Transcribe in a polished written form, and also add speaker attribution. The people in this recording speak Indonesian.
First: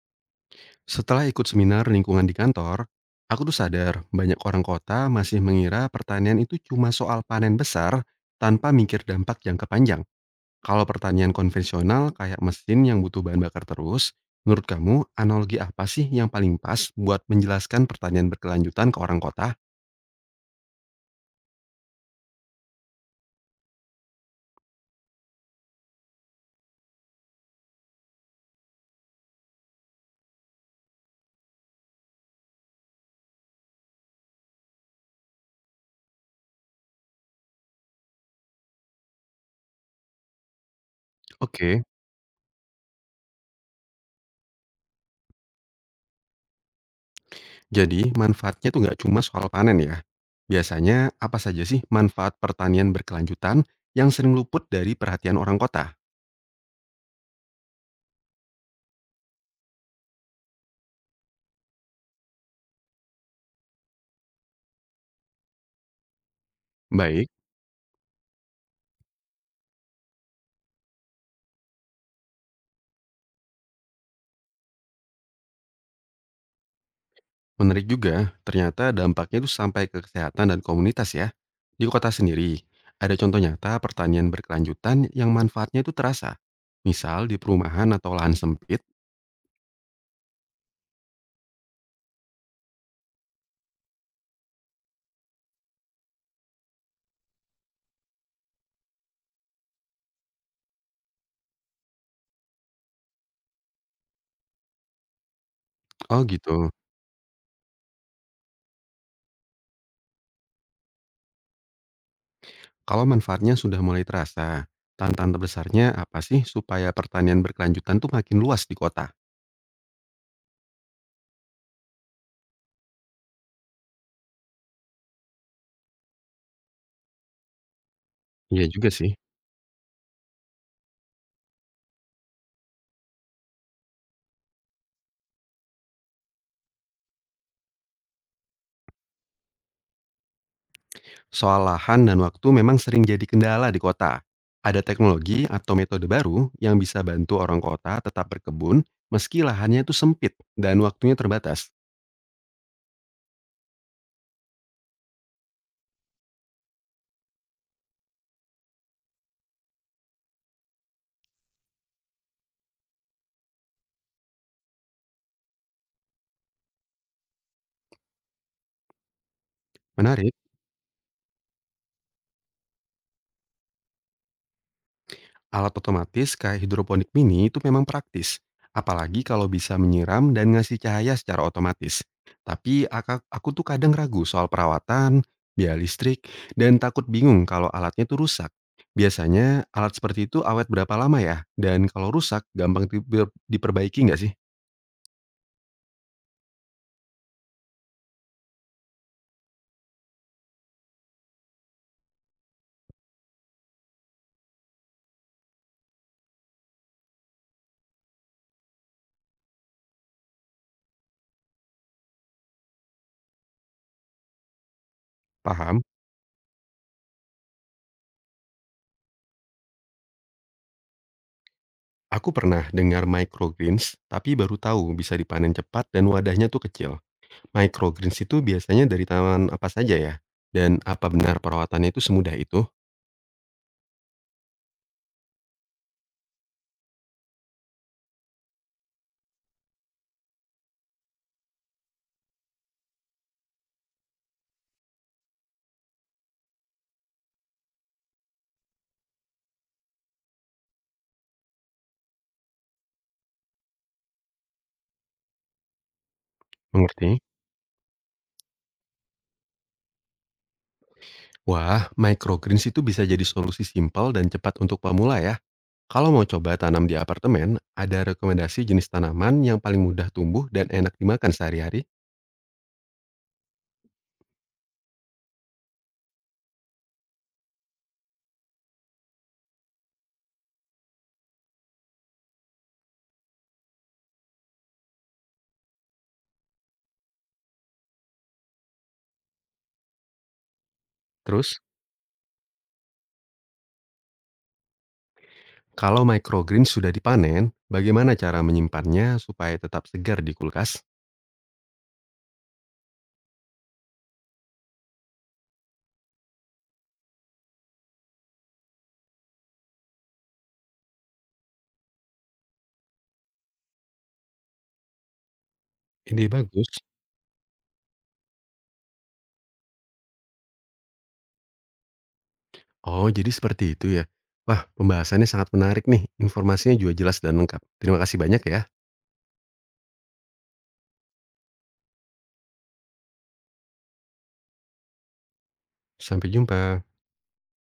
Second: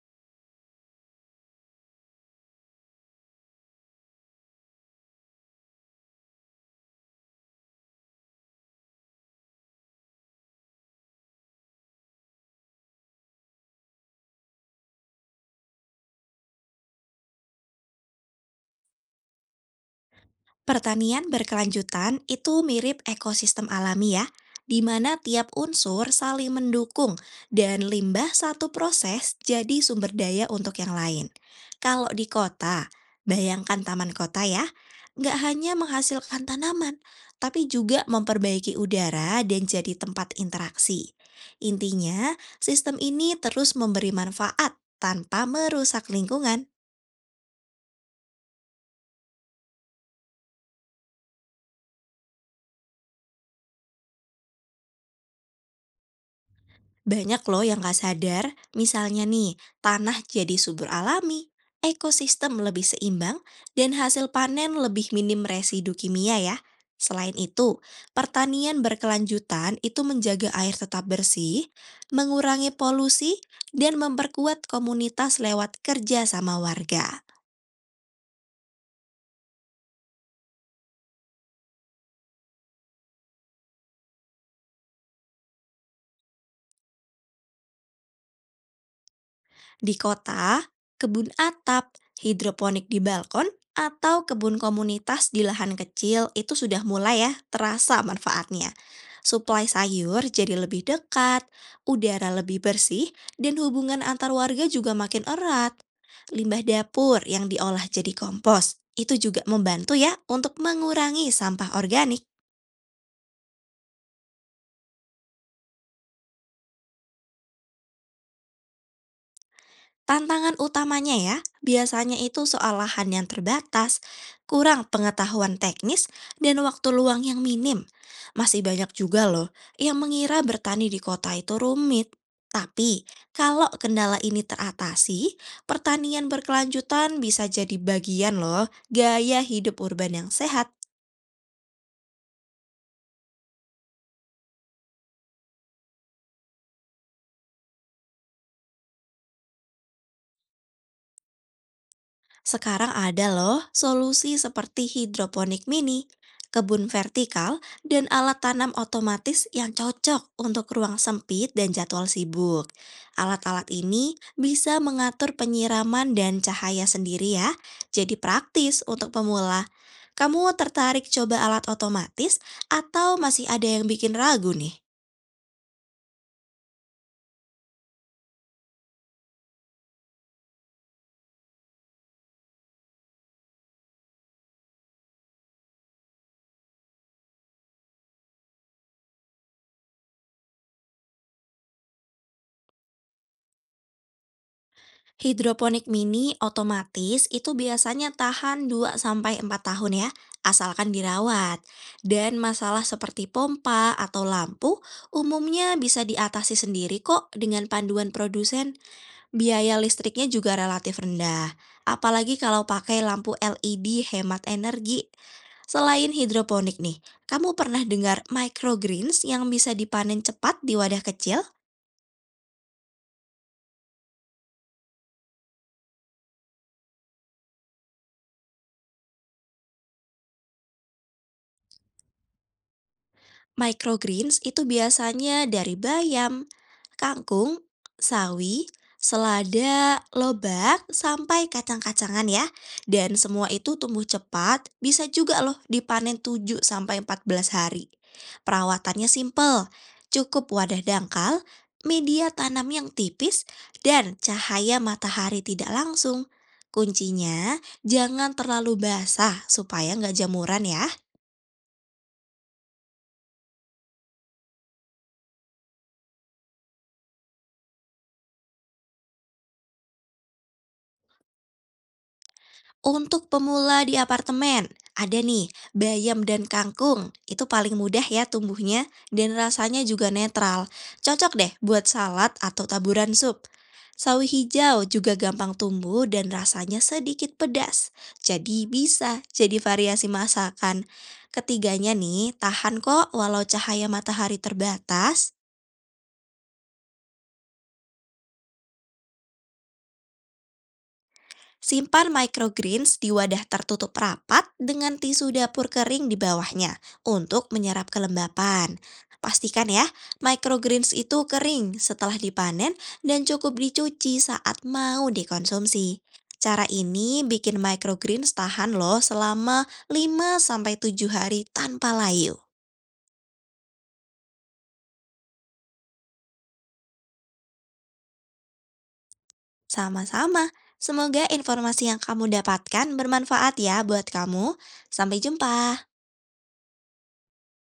Speaker 1: Setelah ikut seminar lingkungan di kantor, aku tuh sadar banyak orang kota masih mengira pertanian itu cuma soal panen besar tanpa mikir dampak jangka panjang. Kalau pertanian konvensional kayak mesin yang butuh bahan bakar terus, menurut kamu analogi apa sih yang paling pas buat menjelaskan pertanian berkelanjutan ke orang kota?
Speaker 2: Pertanian berkelanjutan itu mirip ekosistem alami ya, di mana tiap unsur saling mendukung dan limbah satu proses jadi sumber daya untuk yang lain. Kalau di kota, bayangkan taman kota ya, nggak hanya menghasilkan tanaman, tapi juga memperbaiki udara dan jadi tempat interaksi.
Speaker 1: Oke,
Speaker 2: Intinya, sistem ini terus memberi manfaat tanpa merusak lingkungan.
Speaker 1: jadi manfaatnya tuh nggak cuma soal panen ya. Biasanya apa saja sih manfaat pertanian berkelanjutan yang sering luput dari perhatian orang kota?
Speaker 2: Banyak loh yang gak sadar, misalnya nih, tanah jadi subur alami, ekosistem lebih seimbang, dan hasil panen lebih minim residu kimia ya.
Speaker 1: Baik.
Speaker 2: Selain itu, pertanian berkelanjutan itu menjaga air tetap bersih, mengurangi polusi, dan memperkuat komunitas lewat kerja sama warga.
Speaker 1: Menarik juga, ternyata dampaknya itu sampai ke kesehatan dan komunitas ya. Di kota sendiri, ada contoh nyata pertanian berkelanjutan yang manfaatnya itu terasa. Misal di perumahan atau lahan sempit.
Speaker 2: Di kota, kebun atap, hidroponik di balkon, atau kebun komunitas di lahan kecil itu sudah mulai ya terasa manfaatnya. Suplai sayur jadi lebih dekat, udara lebih bersih, dan hubungan antar warga juga makin erat.
Speaker 1: Oh
Speaker 2: Limbah
Speaker 1: gitu,
Speaker 2: dapur yang diolah jadi kompos itu juga membantu ya untuk mengurangi sampah organik.
Speaker 1: kalau manfaatnya sudah mulai terasa, tantangan terbesarnya apa sih supaya pertanian berkelanjutan tuh makin luas di kota?
Speaker 2: Tantangan utamanya ya, biasanya itu soal lahan yang terbatas, kurang pengetahuan teknis, dan waktu luang yang minim. Masih
Speaker 1: Iya juga
Speaker 2: banyak
Speaker 1: sih.
Speaker 2: juga loh yang mengira bertani di kota itu rumit. Tapi, kalau kendala ini teratasi, pertanian berkelanjutan bisa jadi bagian loh gaya hidup urban yang sehat.
Speaker 1: Soal lahan dan waktu memang sering jadi kendala di kota. Ada teknologi atau metode baru yang bisa bantu orang kota tetap berkebun meski lahannya itu sempit dan waktunya terbatas.
Speaker 2: Sekarang ada loh solusi seperti hidroponik mini, kebun vertikal, dan alat tanam otomatis yang cocok untuk ruang sempit dan jadwal sibuk. Alat-alat ini bisa mengatur penyiraman dan cahaya sendiri ya, jadi praktis untuk pemula.
Speaker 1: Menarik.
Speaker 2: Kamu tertarik coba alat otomatis atau masih ada yang bikin ragu nih?
Speaker 1: Alat otomatis kayak hidroponik mini itu memang praktis, apalagi kalau bisa menyiram dan ngasih cahaya secara otomatis. Tapi aku tuh kadang ragu soal perawatan, biaya listrik, dan takut bingung kalau alatnya tuh rusak. Biasanya alat seperti itu awet berapa lama ya? Dan kalau rusak, gampang diperbaiki nggak sih?
Speaker 2: Hidroponik mini otomatis itu biasanya tahan 2 sampai 4 tahun ya, asalkan dirawat. Dan masalah seperti pompa atau lampu umumnya bisa diatasi sendiri kok dengan panduan produsen. Biaya listriknya juga relatif rendah, apalagi kalau pakai lampu LED hemat energi.
Speaker 1: Paham?
Speaker 2: Selain hidroponik nih, kamu pernah dengar microgreens yang bisa dipanen cepat di wadah kecil?
Speaker 1: Aku pernah dengar microgreens, tapi baru tahu bisa dipanen cepat dan wadahnya tuh kecil. Microgreens itu biasanya dari tanaman apa saja ya? Dan apa benar perawatannya itu semudah itu?
Speaker 2: Microgreens itu biasanya dari bayam, kangkung, sawi, selada, lobak, sampai kacang-kacangan ya. Dan semua itu tumbuh cepat, bisa juga loh dipanen 7 sampai 14 hari. Perawatannya simpel, cukup wadah dangkal, media tanam yang tipis, dan cahaya matahari tidak langsung.
Speaker 1: Mengerti?
Speaker 2: Kuncinya, jangan terlalu basah supaya nggak jamuran ya.
Speaker 1: Wah, microgreens itu bisa jadi solusi simpel dan cepat untuk pemula ya. Kalau mau coba tanam di apartemen, ada rekomendasi jenis tanaman yang paling mudah tumbuh dan enak dimakan sehari-hari.
Speaker 2: Untuk pemula di apartemen, ada nih bayam dan kangkung. Itu paling mudah ya tumbuhnya dan rasanya juga netral. Cocok deh buat salad atau taburan sup. Sawi hijau juga gampang tumbuh dan rasanya sedikit pedas. Jadi bisa jadi variasi masakan.
Speaker 1: Terus,
Speaker 2: Ketiganya nih, tahan kok walau cahaya matahari terbatas.
Speaker 1: kalau microgreens sudah dipanen, bagaimana cara menyimpannya supaya tetap segar di kulkas?
Speaker 2: Simpan microgreens di wadah tertutup rapat dengan tisu dapur kering di bawahnya untuk menyerap kelembapan. Pastikan ya, microgreens itu kering setelah dipanen dan cukup dicuci saat mau dikonsumsi.
Speaker 1: Ini
Speaker 2: Cara
Speaker 1: bagus.
Speaker 2: ini bikin microgreens tahan loh selama 5 sampai 7 hari tanpa layu.
Speaker 1: Oh, jadi seperti itu ya. Wah, pembahasannya sangat menarik nih. Informasinya juga jelas dan lengkap. Terima kasih banyak ya.
Speaker 2: Sama-sama, semoga informasi yang kamu dapatkan bermanfaat ya buat kamu. Sampai jumpa.
Speaker 1: Sampai jumpa.